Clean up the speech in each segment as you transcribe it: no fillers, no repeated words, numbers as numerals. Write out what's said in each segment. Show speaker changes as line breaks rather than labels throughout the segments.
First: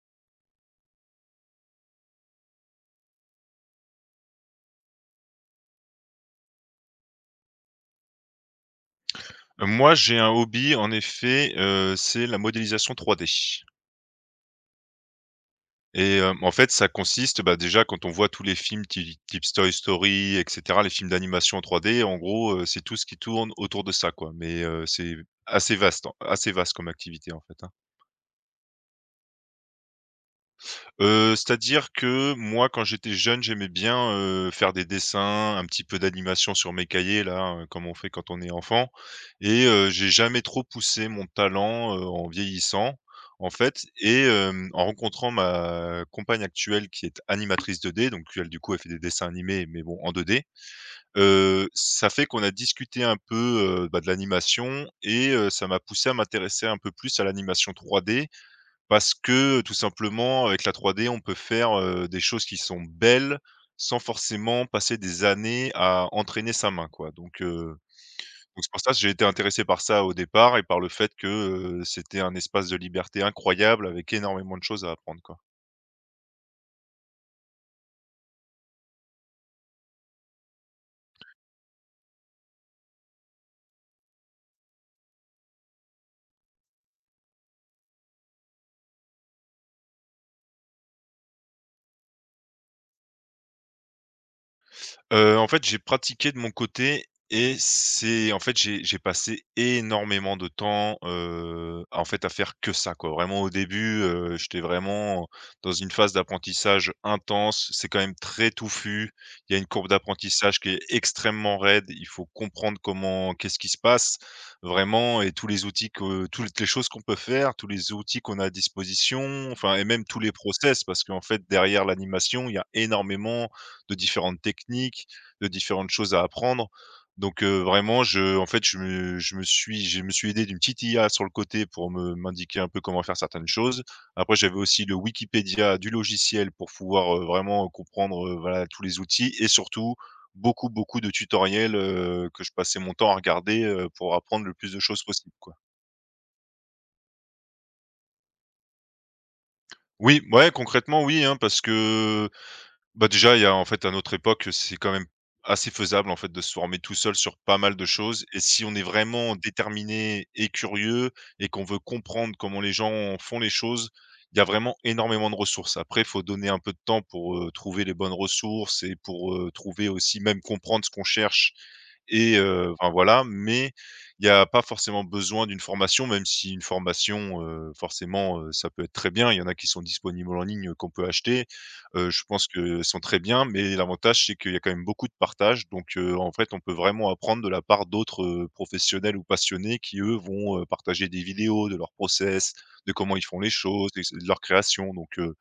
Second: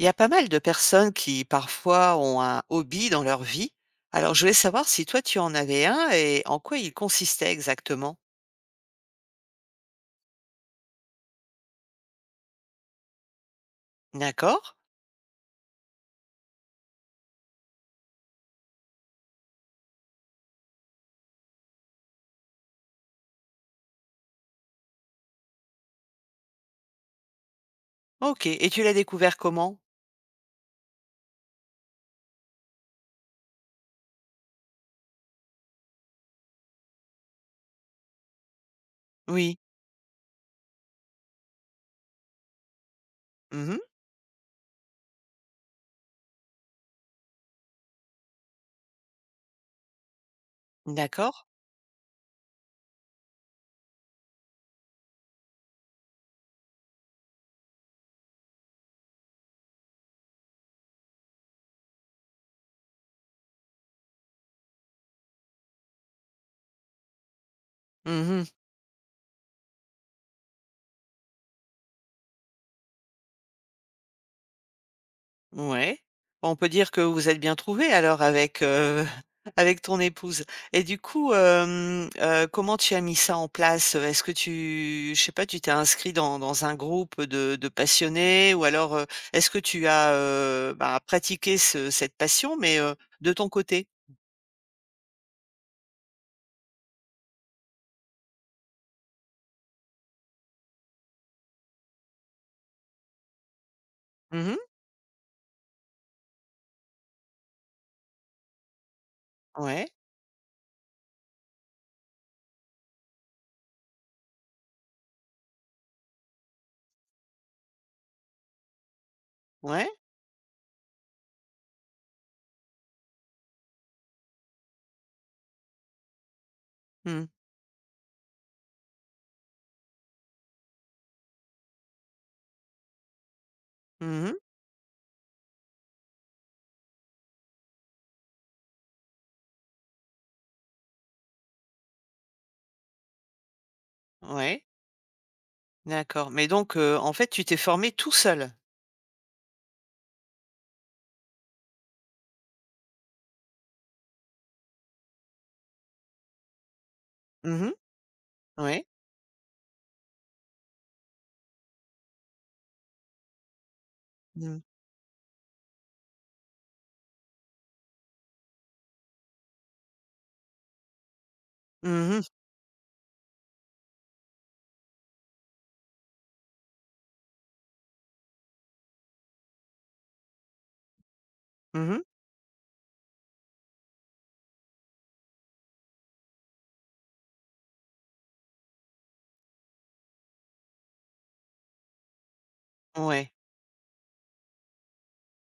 Il y a pas mal de personnes qui parfois ont un hobby dans leur vie. Alors je voulais savoir si toi tu en avais un et en quoi il consistait exactement?
Moi, j'ai un hobby en effet, c'est la modélisation 3D
D'accord.
et en fait, ça consiste, bah, déjà quand on voit tous les films ti type Toy Story et cetera, les films d'animation en 3D. En gros, c'est tout ce qui tourne autour de ça, quoi, mais c'est assez vaste, hein, assez vaste comme activité, en fait, hein.
OK, et tu l'as découvert comment?
C'est-à-dire que moi, quand j'étais jeune, j'aimais bien, faire des dessins, un petit peu d'animation sur mes cahiers là, comme on fait quand on est enfant,
Oui.
et j'ai jamais trop poussé mon talent, en vieillissant, en
Mmh.
fait, et en rencontrant ma compagne actuelle qui est animatrice 2D, donc elle, du coup, elle fait des dessins animés, mais bon, en 2D.
D'accord.
Ça fait qu'on a discuté un peu, bah, de l'animation, et ça m'a poussé à m'intéresser un peu plus à l'animation 3D parce que, tout simplement, avec la 3D, on peut faire, des choses qui sont belles, sans forcément passer des années à entraîner sa main, quoi. Donc heu,
Mmh.
donc c'est pour ça que j'ai été intéressé par ça au départ, et par le fait que, c'était un espace de liberté incroyable avec énormément de choses à apprendre, quoi.
Ouais. On peut dire que vous êtes bien trouvés alors avec, avec ton épouse et du coup, comment tu as mis ça en place? Est-ce que tu je sais pas, tu t'es inscrit dans un groupe de passionnés? Ou alors, est-ce que tu as, bah, pratiqué ce cette passion mais, de ton côté?
En fait, j'ai pratiqué de mon côté, et c'est en fait, j'ai passé énormément de temps, en fait, à faire que ça, quoi. Vraiment au début,
Mmh.
j'étais vraiment dans une phase d'apprentissage intense. C'est quand même très touffu. Il y a une
Ouais,
courbe d'apprentissage qui est extrêmement raide. Il faut comprendre comment, qu'est-ce qui se passe vraiment, et tous les outils que toutes les choses qu'on peut faire, tous les outils qu'on a à disposition, enfin, et
ouais.
même tous les process parce qu'en fait derrière l'animation, il y a énormément de différentes techniques, de différentes choses à apprendre.
Mmh.
Donc vraiment je en fait, je me suis aidé d'une petite IA sur le côté pour me m'indiquer un peu comment faire certaines choses.
Mmh.
Après j'avais aussi le Wikipédia du logiciel pour pouvoir, vraiment comprendre, voilà tous les outils, et surtout beaucoup, beaucoup de tutoriels, que je passais mon temps à regarder, pour apprendre le
Ouais.
plus de choses possible, quoi.
D'accord. Mais donc, en fait, tu t'es formé tout seul?
Oui, ouais, concrètement oui, hein, parce que bah, déjà, il y a, en fait, à notre époque, c'est quand même assez faisable, en fait, de se former tout seul sur pas
Mmh.
mal de choses, et si on est
Ouais.
vraiment déterminé et curieux, et qu'on veut comprendre comment les gens font les choses, il y a
Mmh.
vraiment énormément de ressources. Après, il faut donner un peu de temps pour, trouver les bonnes ressources et pour, trouver aussi, même comprendre ce qu'on cherche,
Mmh mh.
et enfin voilà. Mais il n'y a pas forcément besoin d'une formation, même si une formation, forcément, ça peut être très bien. Il y en a qui sont disponibles en ligne, qu'on peut acheter.
Mmh.
Je pense que sont très bien, mais l'avantage, c'est qu'il y a quand même beaucoup de partage. Donc en fait, on peut vraiment apprendre de la part d'autres, professionnels ou passionnés qui, eux, vont, partager des vidéos de leur process, de comment ils
Ouais,
font les choses, des de leur création. Donc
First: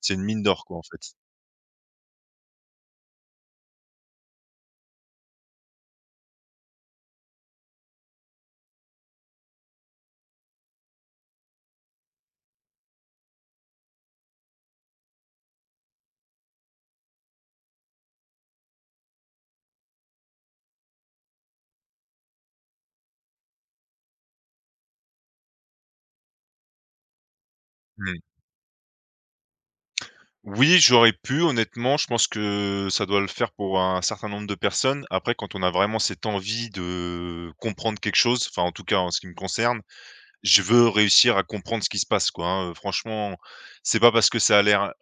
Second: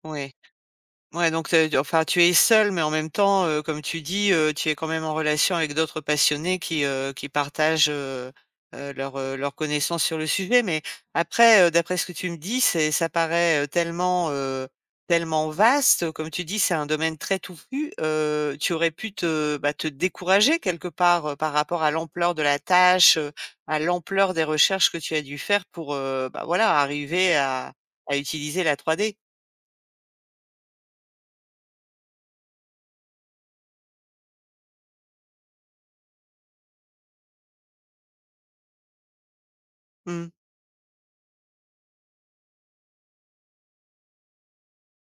c'est une
ouais.
mine d'or, quoi, en fait.
Ouais, donc enfin, tu es seul, mais en même temps, comme tu dis, tu es quand même en relation avec d'autres passionnés qui partagent, leurs, leurs connaissances sur le sujet. Mais après, d'après ce que tu me dis, c'est ça paraît, tellement, tellement vaste. Comme tu dis, c'est un domaine très touffu. Tu aurais pu te, bah, te décourager quelque part, par rapport à l'ampleur de la tâche, à l'ampleur des recherches que tu as dû faire pour, bah, voilà, arriver à utiliser la 3D.
Oui, j'aurais pu honnêtement, je pense que ça doit le faire pour un certain nombre de personnes. Après, quand on a vraiment cette envie de comprendre quelque chose, enfin, en tout cas en ce qui me concerne,
Mmh.
je veux réussir à comprendre ce qui se passe, quoi, hein, franchement, c'est pas parce que ça a l'air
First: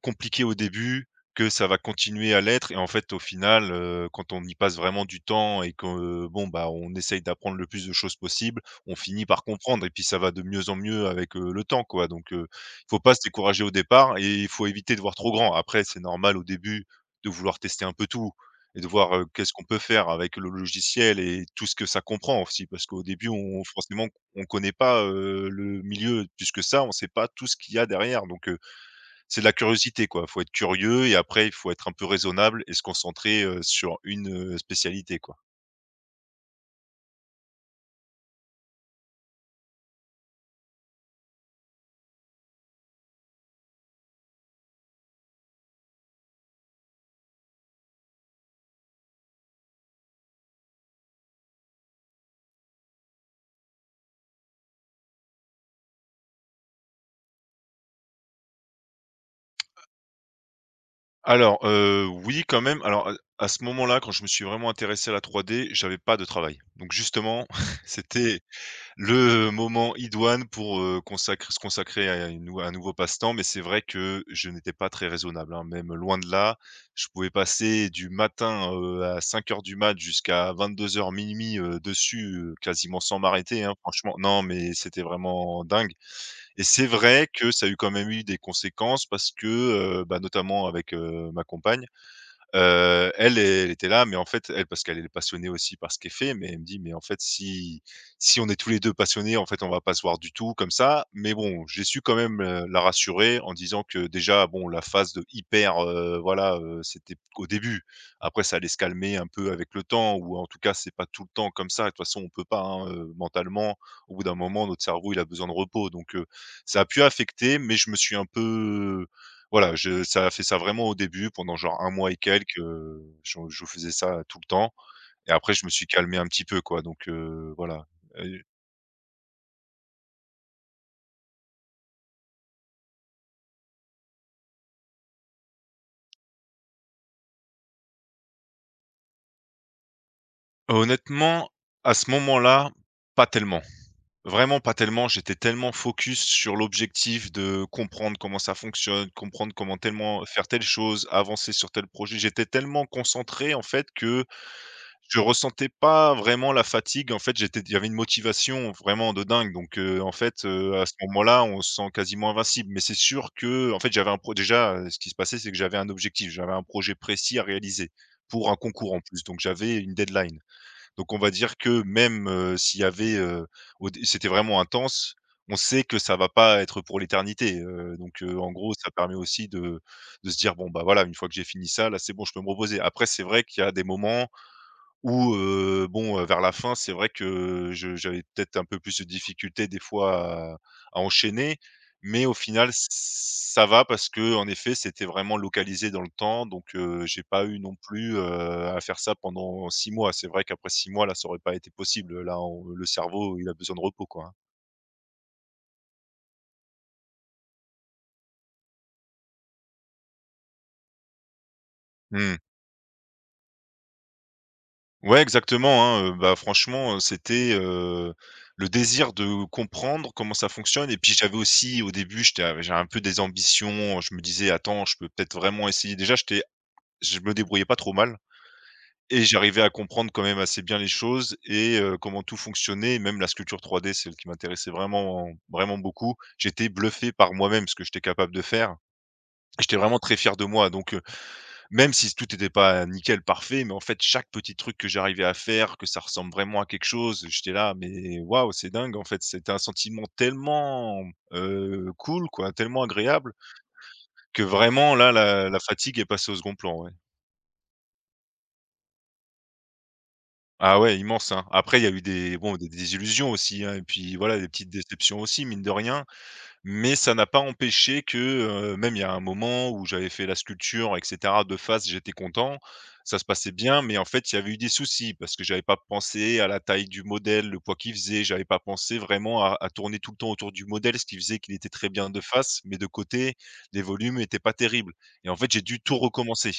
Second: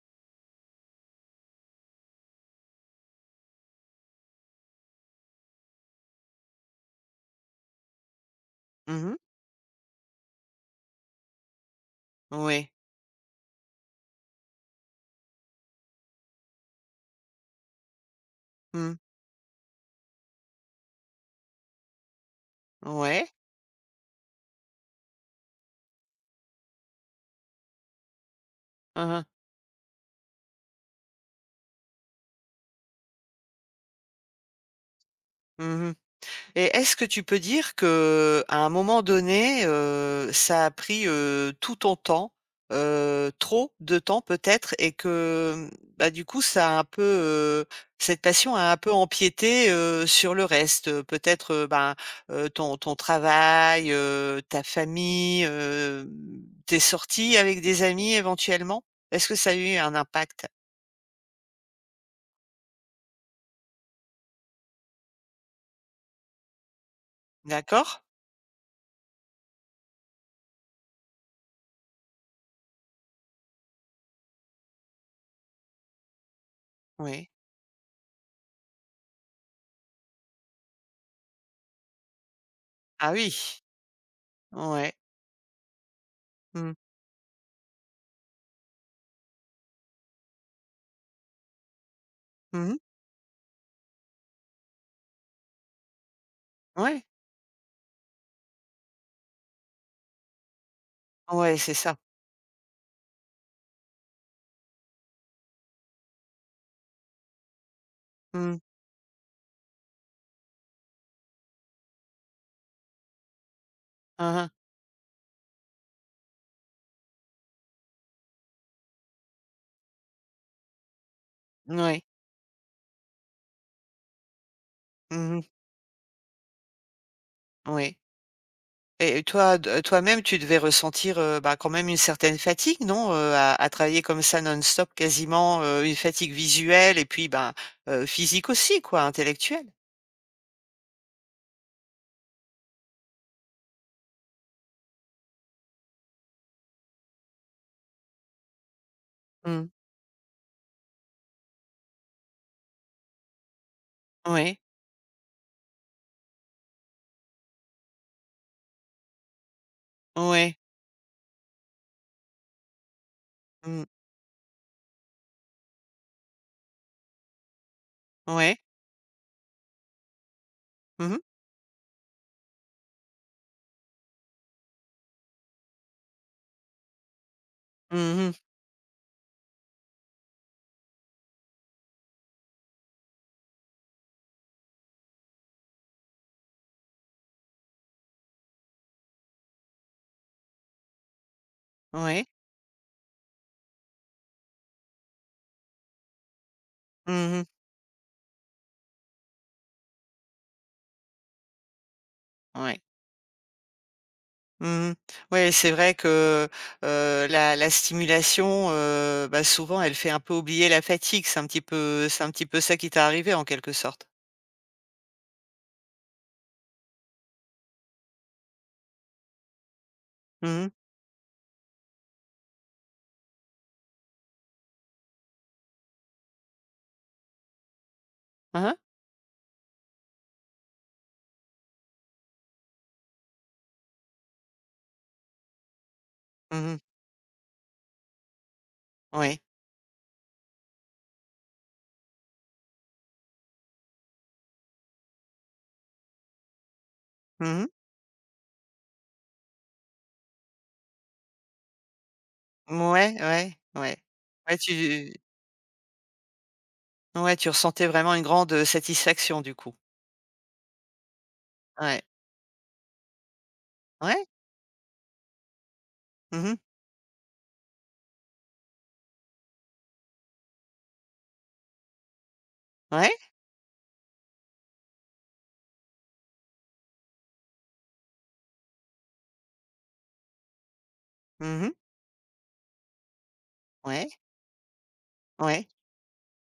compliqué au début que ça va continuer à l'être, et en fait, au final, quand on y passe vraiment du temps et que, bon, bah, on essaye d'apprendre le plus de choses possible, on
Mmh.
finit par comprendre, et puis ça va de mieux en mieux avec, le temps, quoi. Donc il
Oui.
faut pas se décourager au départ, et il faut éviter de voir trop grand. Après, c'est normal au début de vouloir tester un peu tout et de
Mmh.
voir, qu'est-ce qu'on peut faire avec le logiciel et tout ce que ça comprend aussi, parce qu'au
Ouais.
début, on forcément on connaît pas, le milieu plus que ça, on sait pas tout ce qu'il y a derrière. Donc
Hein, hein.
c'est de la curiosité quoi. Faut être curieux, et après il faut être un peu raisonnable et se concentrer, sur une, spécialité quoi.
Mmh mh. Et est-ce que tu peux dire que à un moment donné, ça a pris, tout ton temps, trop de temps peut-être, et que, mmh, bah, du coup ça a un peu, cette passion a un peu empiété, sur le reste, peut-être, ben, ton travail, ta famille, tes sorties avec des amis éventuellement? Est-ce que ça a eu un impact?
Alors, oui quand même. Alors, à ce moment-là, quand je me suis vraiment intéressé à la 3D, j'avais pas de travail. Donc justement,
D'accord?
c'était le moment idoine pour, consacr se consacrer à une nou à un nouveau passe-temps, mais c'est vrai que je n'étais pas très raisonnable, hein, même loin de là. Je pouvais
Oui.
passer du matin, à 5 heures du mat jusqu'à 22:00-00:00, dessus, quasiment
Ah
sans
oui,
m'arrêter, hein, franchement. Non, mais
ouais.
c'était vraiment dingue, et
Mmh.
c'est vrai que ça a eu quand même eu des conséquences parce que, bah, notamment avec, ma compagne.
Mmh mh.
Elle, elle était là, mais en fait, elle, parce qu'elle est passionnée aussi par ce qu'elle fait, mais elle me dit : « Mais en
Ouais,
fait, si on est tous les 2 passionnés, en fait, on va pas se voir du tout comme ça ». Mais
ouais,
bon,
c'est
j'ai
ça.
su quand même, la rassurer en disant que déjà, bon, la phase de hyper, voilà, c'était au début. Après, ça
Mmh.
allait se calmer un peu avec le temps, ou en tout cas, c'est pas tout le temps comme ça. De toute façon, on peut pas, hein, mentalement, au bout
Hein,
d'un
hein.
moment, notre cerveau, il a besoin de repos. Donc, ça a pu affecter, mais je me suis un peu voilà, je ça a fait ça vraiment au début pendant genre un
Moui.
mois et quelques, je faisais ça tout le temps, et
Mmh mh.
après je me suis calmé un petit peu quoi. Donc voilà,
Oui,
heu,
et toi de toi-même, tu devais ressentir, bah, quand même une certaine fatigue, non, à travailler comme ça non-stop quasiment, une fatigue visuelle et puis, ben, physique aussi quoi, intellectuelle?
honnêtement, à ce moment-là, pas tellement. Vraiment pas tellement, j'étais tellement focus sur l'objectif de comprendre comment ça fonctionne, comprendre
Mmh.
comment tellement faire telle chose, avancer sur tel projet. J'étais tellement concentré en fait que
Ouais,
je ressentais pas vraiment la fatigue. En fait, j'étais il y avait une motivation vraiment de dingue. Donc, en fait,
ouais.
à ce moment-là, on se sent quasiment invincible. Mais c'est sûr que en
Mmh.
fait, j'avais un pro déjà, ce qui se passait, c'est que j'avais un objectif. J'avais un projet précis à réaliser pour un
Ouais.
concours en plus. Donc j'avais une deadline.
Mmh
Donc
mh.
on va dire que même, s'il y avait, au dé c'était vraiment intense. On sait que ça va pas être pour l'éternité,
Mmh
donc,
mh.
en gros, ça permet aussi de se dire : « Bon, bah, voilà, une fois que j'ai fini ça, là, c'est bon, je peux me reposer ». Après, c'est vrai qu'il y a des moments ou bon, vers la fin, c'est vrai que je j'avais peut-être un peu plus de difficultés des fois à enchaîner, mais
Ouais.
au final ç ça va parce que en effet, c'était vraiment localisé dans le temps. Donc j'ai
Mmh mh.
pas eu non plus, à faire ça pendant 6 mois. C'est vrai qu'après 6 mois, là, ça aurait pas été possible, là, on
Ouais.
le cerveau, il a besoin de repos, quoi, hein.
Mmh. Ouais, c'est vrai que, la stimulation, bah, souvent elle fait un peu oublier la fatigue. C'est un
Mmh.
petit peu ça qui t'est arrivé en quelque sorte?
Ouais, exactement, hein, bah, franchement, c'était, le désir de comprendre comment ça
Mmh mh.
fonctionne, et puis j'avais aussi au début, j'avais un peu des ambitions, je me disais : « Attends, je peux peut-être vraiment essayer ». Déjà, j'étais je me débrouillais pas trop mal,
Hein, hein?
et j'arrivais à comprendre quand même assez bien les choses, et comment tout fonctionnait. Et même la sculpture 3D celle qui m'intéressait vraiment vraiment beaucoup.
Mmh
J'étais
mh.
bluffé par moi-même, ce que j'étais capable de faire.
Ouais.
J'étais vraiment très fier de moi. Donc même si tout n'était pas nickel, parfait, mais en fait, chaque petit truc que j'arrivais à faire, que ça ressemble vraiment à quelque chose, j'étais
Mmh.
là, mais waouh, c'est dingue, en fait. C'était un sentiment tellement, cool, quoi, tellement
Ouais,
agréable
ouais.
que
Ouais,
vraiment
tu
là, la fatigue est passée au second plan, ouais.
ouais, tu ressentais vraiment une grande satisfaction du coup?
Ah ouais, immense, hein. Après, il y a eu
Ouais.
des bon, des désillusions aussi, hein, et puis
Ouais?
voilà, des petites déceptions aussi, mine de rien.
Mmh mh.
Mais ça n'a pas empêché que, même il y a un moment où j'avais fait la sculpture et cetera de face, j'étais content,
Ouais?
ça se passait bien, mais en fait, il y avait eu des soucis parce que j'avais pas pensé à la taille du modèle, le poids qu'il faisait, j'avais pas pensé vraiment à tourner tout le temps autour du modèle, ce qui faisait qu'il était
Mmh.
très bien de face, mais de côté, les
Ouais,
volumes étaient pas terribles et en fait, j'ai
ouais.
dû tout recommencer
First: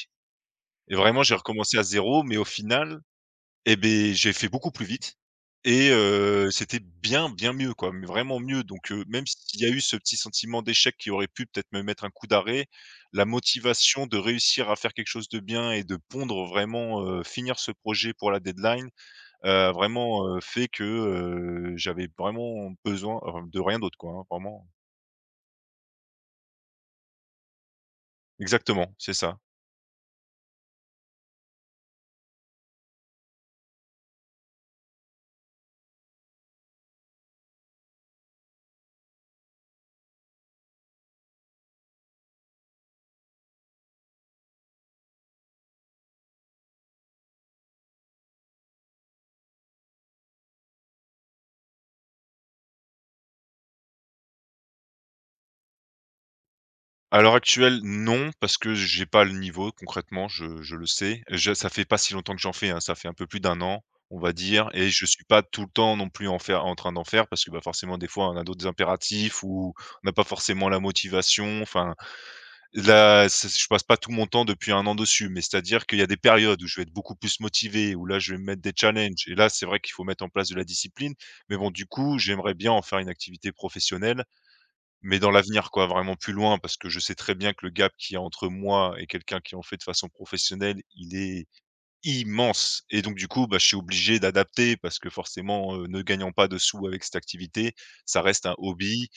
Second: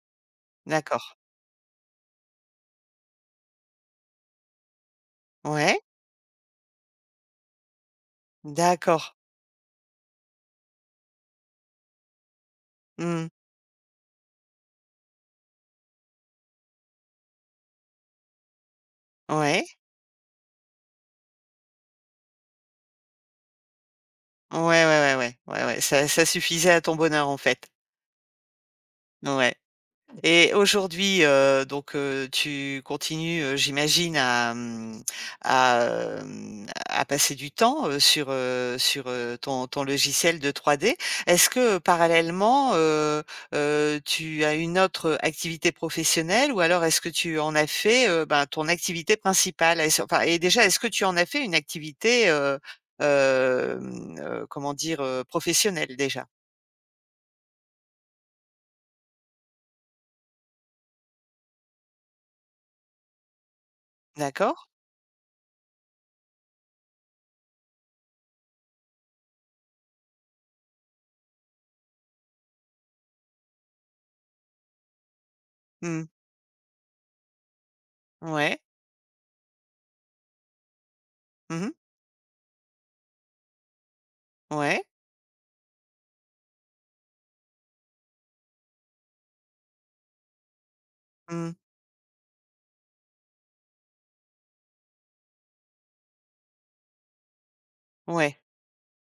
et
D'accord.
vraiment j'ai recommencé à zéro mais au final, eh beh, j'ai fait beaucoup plus vite
Ouais.
et c'était bien, bien mieux, quoi, mais vraiment mieux donc
D'accord.
même s'il y a eu ce petit sentiment d'échec qui aurait pu peut-être me mettre un coup d'arrêt, la
Mmh.
motivation de réussir à faire quelque chose de bien et de pondre vraiment, finir ce projet pour la deadline,
Ouais.
vraiment, fait que, j'avais vraiment besoin, de rien d'autre, quoi, hein,
Ouais,
vraiment
ouais, ouais, ouais. Ouais, ouais. Ça ça suffisait à ton bonheur en fait?
exactement, c'est ça.
Ouais. Et aujourd'hui, tu continues, j'imagine à, mmh, à, à passer du temps, sur, ton logiciel de 3D. Est-ce que, parallèlement, tu as une autre activité professionnelle? Ou alors est-ce que tu en as fait, ben, ton activité principale? Est-ce Enfin, et déjà, est-ce que tu en as fait une activité, comment dire? Professionnelle déjà?
À l'heure actuelle, non, parce que j'ai pas le niveau concrètement, je le sais. Je Ça fait pas si longtemps que j'en fais, hein, ça fait un peu plus d'un an, on va
D'accord?
dire et je suis pas tout le temps non plus en train d'en faire parce que, bah, forcément des fois on a d'autres impératifs ou on n'a pas forcément la motivation, enfin là, c'est je passe pas tout mon temps depuis un an dessus, mais c'est-à-dire qu'il y
Mmh.
a des périodes où je vais être beaucoup plus motivé, où là je vais me
Ouais.
mettre des challenges et là, c'est vrai qu'il faut mettre en place de la discipline, mais
Mmh.
bon, du coup, j'aimerais bien en faire une activité professionnelle
Ouais.
mais dans l'avenir, quoi, vraiment plus loin, parce que je sais très bien que le gap qu'il y a entre moi et quelqu'un qui en fait de façon professionnelle, il est
Mmh.
immense et donc du coup, bah, je suis obligé d'adapter parce que forcément, ne gagnant pas de sous avec cette activité, ça
Ouais.
reste un hobby.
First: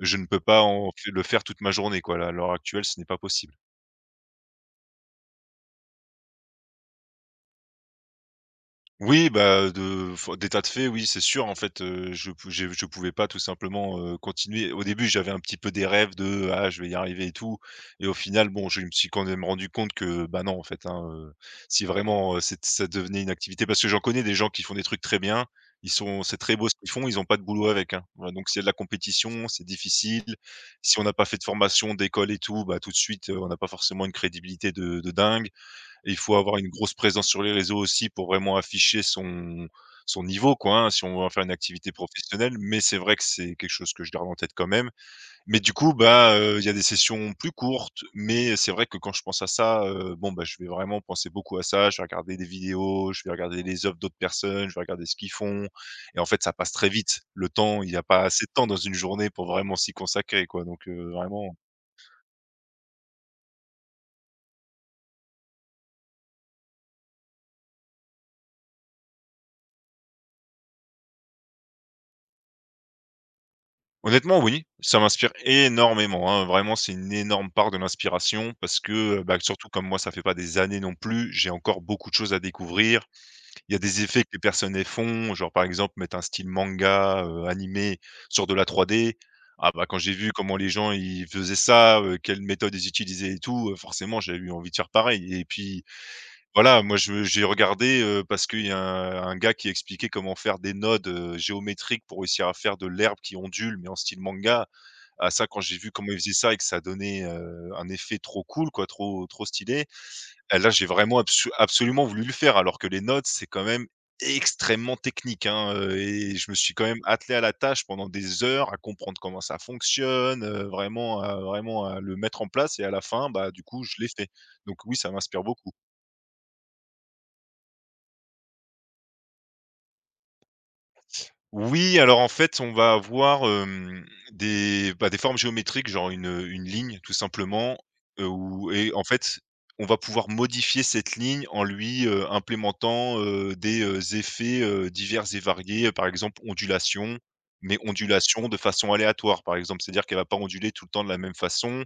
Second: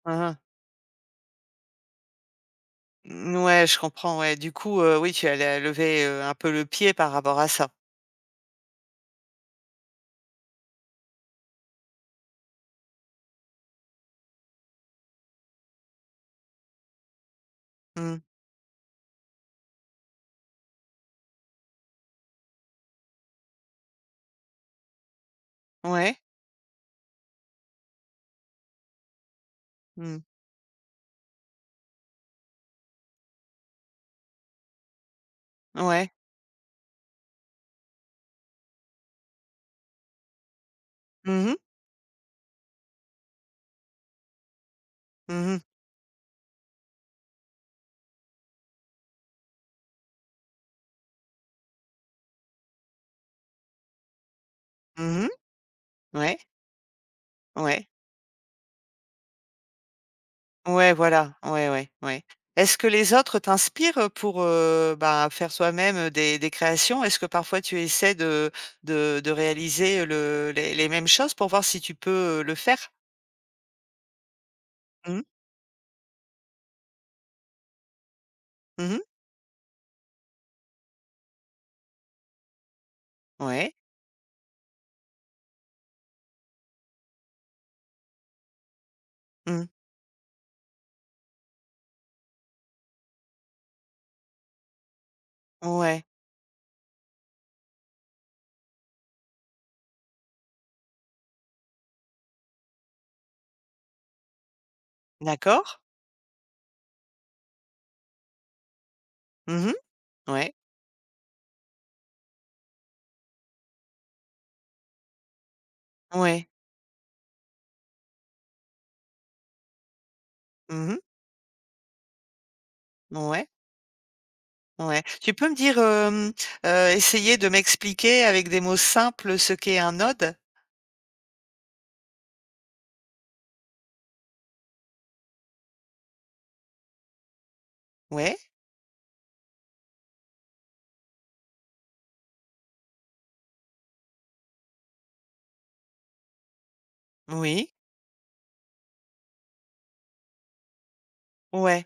Je
Hein,
ne
hein.
peux pas en f le faire toute ma journée, quoi. Là, à l'heure actuelle, ce n'est pas possible.
Ouais, je comprends, ouais. Du coup, oui, tu allais lever, un peu le pied par rapport à ça.
Oui, bah, de f des de fait, oui, c'est sûr. En fait, je pouvais pas tout simplement, continuer. Au début, j'avais un petit peu des rêves de: «Ah, je vais y arriver et tout» et au
Mmh.
final, bon, je me suis quand même rendu compte que, bah, non, en fait, hein, si vraiment, c'est ça devenait une activité parce que j'en connais des gens qui font des trucs très bien. Ils
Ouais.
sont c'est très beau ce qu'ils font, ils n'ont pas de boulot avec, hein. Voilà, donc c'est de la compétition, c'est
Mmh.
difficile. Si on n'a pas fait de formation, d'école et tout, bah, tout de suite, on n'a pas forcément une crédibilité de dingue.
Ouais.
Et il faut avoir une grosse présence sur les réseaux aussi pour vraiment afficher son niveau quoi, hein, si on veut en faire
Mmh
une
mh.
activité professionnelle. Mais c'est vrai que c'est quelque chose que je garde en tête quand même. Mais
Mmh.
du coup, bah, il y a des sessions plus courtes, mais c'est vrai que quand je pense à ça, bon, bah, je vais vraiment penser beaucoup à ça. Je vais regarder des vidéos, je vais regarder les œuvres d'autres personnes, je vais regarder ce
Mmh.
qu'ils font et en
Ouais.
fait, ça passe très vite. Le temps,
Ouais.
il y a pas assez de temps dans une journée pour vraiment s'y consacrer quoi, donc
Ouais, voilà.
vraiment
Ouais, ouais, ouais. Est-ce que les autres t'inspirent pour, bah, faire soi-même des créations? Est-ce que parfois tu essaies de réaliser le les mêmes choses pour voir si tu peux, le faire?
honnêtement, oui, ça
Mmh.
m'inspire énormément, hein. Vraiment, c'est une énorme part de l'inspiration parce
Mmh.
que, bah, surtout comme moi, ça fait pas des années non plus, j'ai encore beaucoup de choses à découvrir.
Ouais.
Il y a des effets que les personnes, elles font, genre, par exemple, mettre un style manga, animé sur de la 3D.
Mmh.
Ah bah, quand j'ai vu comment les gens, ils faisaient ça, quelles méthodes ils utilisaient et tout, forcément, j'ai eu envie de faire pareil et puis,
Ouais.
voilà, moi, je j'ai regardé, parce qu'il y a un gars qui expliquait comment faire des nodes, géométriques pour réussir à faire de l'herbe qui ondule mais en style manga. À ça, quand
D'accord.
j'ai vu comment ils faisaient ça et que ça donnait, un effet trop cool quoi, trop trop
Mmh.
stylé,
Ouais.
là, j'ai vraiment absu absolument voulu le faire alors que les notes, c'est quand même extrêmement technique, hein, et
Ouais.
je me suis quand même attelé à la tâche pendant des heures à comprendre comment ça fonctionne,
Mmh.
vraiment à vraiment à le mettre en place et à la fin,
Ouais.
bah, du coup, je l'ai fait. Donc oui,
Ouais.
ça
Tu
m'inspire
peux me
beaucoup.
dire, essayer de m'expliquer avec des mots simples ce qu'est un node?
Oui, alors en fait, on va avoir, des, bah, des formes géométriques, genre une ligne tout simplement,
Ouais,
ou et en fait, on va pouvoir modifier cette ligne en lui, implémentant, des, effets, divers et variés, par exemple ondulation,
oui,
mais ondulation de façon aléatoire, par exemple. C'est-à-dire qu'elle va pas onduler tout le temps de la même
ouais,
façon,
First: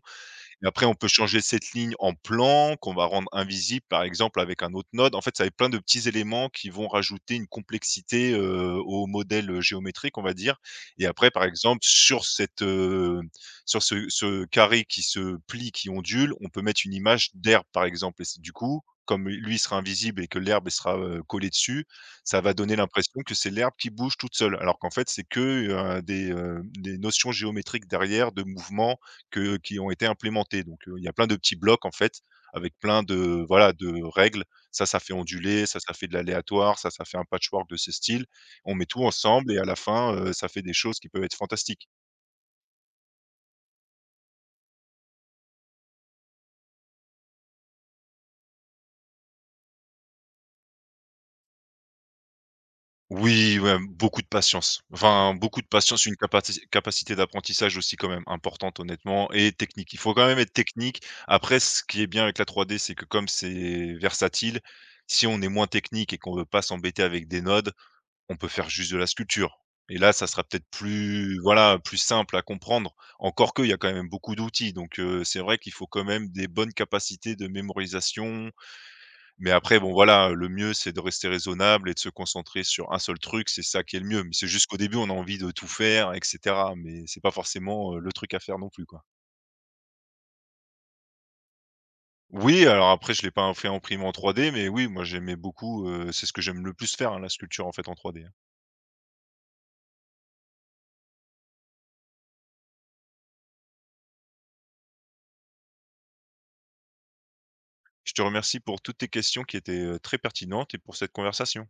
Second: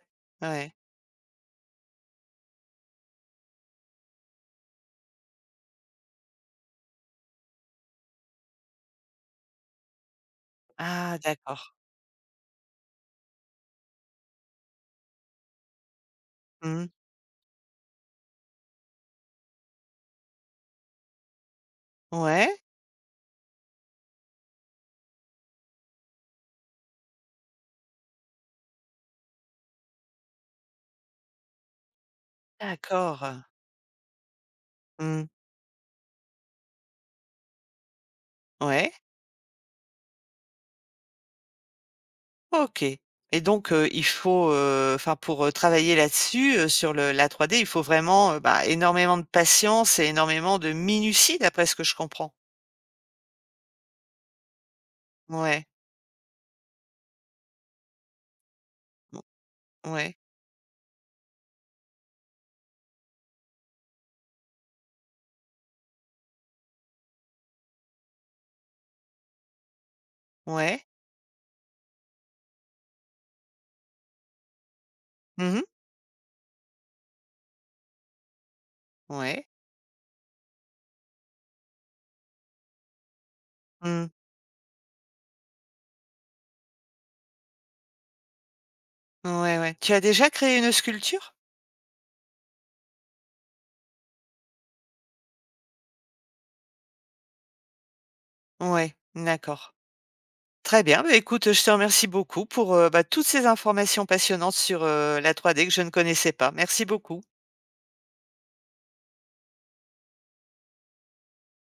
et
ouais.
après on peut changer cette ligne en plan qu'on va rendre invisible par exemple avec un autre node. En fait, ça va être plein de petits éléments qui vont rajouter une complexité, au modèle, géométrique, on va dire et
Ah
après par
d'accord.
exemple sur cette, sur ce carré qui se plie, qui ondule, on peut mettre
Mmh.
une image d'herbe par exemple et c'est du coup, comme lui sera invisible et que l'herbe elle sera, collée dessus, ça
Ouais,
va donner l'impression que c'est l'herbe qui bouge toute seule alors qu'en fait c'est que, des notions géométriques derrière de mouvement que qui ont été implémentés. Donc, il y a plein de petits blocs, en fait, avec plein
d'accord.
de voilà, de règles. Ça fait
Mmh.
onduler, ça fait de l'aléatoire, ça fait un patchwork de ces styles. On met
Ouais,
tout ensemble et à la fin, ça fait des choses qui peuvent être fantastiques.
OK. Et donc, il faut, enfin pour, travailler là-dessus, sur le la trois d, il faut vraiment, bah, énormément de patience et énormément de minutie d'après ce que je comprends?
Oui, ouais, beaucoup de patience. Enfin, beaucoup
Ouais,
de patience, une capacité d'apprentissage aussi quand même importante,
m
honnêtement et technique. Il faut
ouais,
quand même être technique. Après, ce qui est bien avec la 3D, c'est que comme c'est versatile, si on est moins technique et qu'on veut pas s'embêter avec des nodes, on peut faire juste de la sculpture et là, ça sera peut-être
ouais.
plus voilà, plus simple à comprendre. Encore qu'il y a quand même beaucoup d'outils donc c'est vrai
Mmh.
qu'il faut quand même des bonnes capacités de mémorisation.
Ouais.
Mais après bon voilà, le mieux, c'est de rester raisonnable et de se concentrer sur un seul truc, c'est ça qui est le
Mmh.
mieux. Mais c'est juste qu'au début, on a envie de tout faire et cetera, mais c'est pas forcément, le truc à faire non plus, quoi.
Ouais, ouais. Tu as déjà créé une sculpture?
Oui, alors après, je l'ai pas fait imprimer en 3D, mais oui, moi j'aimais beaucoup, c'est ce que j'aime le plus faire, hein, la sculpture, en fait, en 3D.
Ouais, d'accord. Très bien. Bah, écoute, je te remercie beaucoup pour, bah, toutes ces informations passionnantes sur, la 3D que je ne connaissais pas. Merci beaucoup.
Je te remercie pour toutes tes questions qui étaient, très pertinentes et pour cette conversation.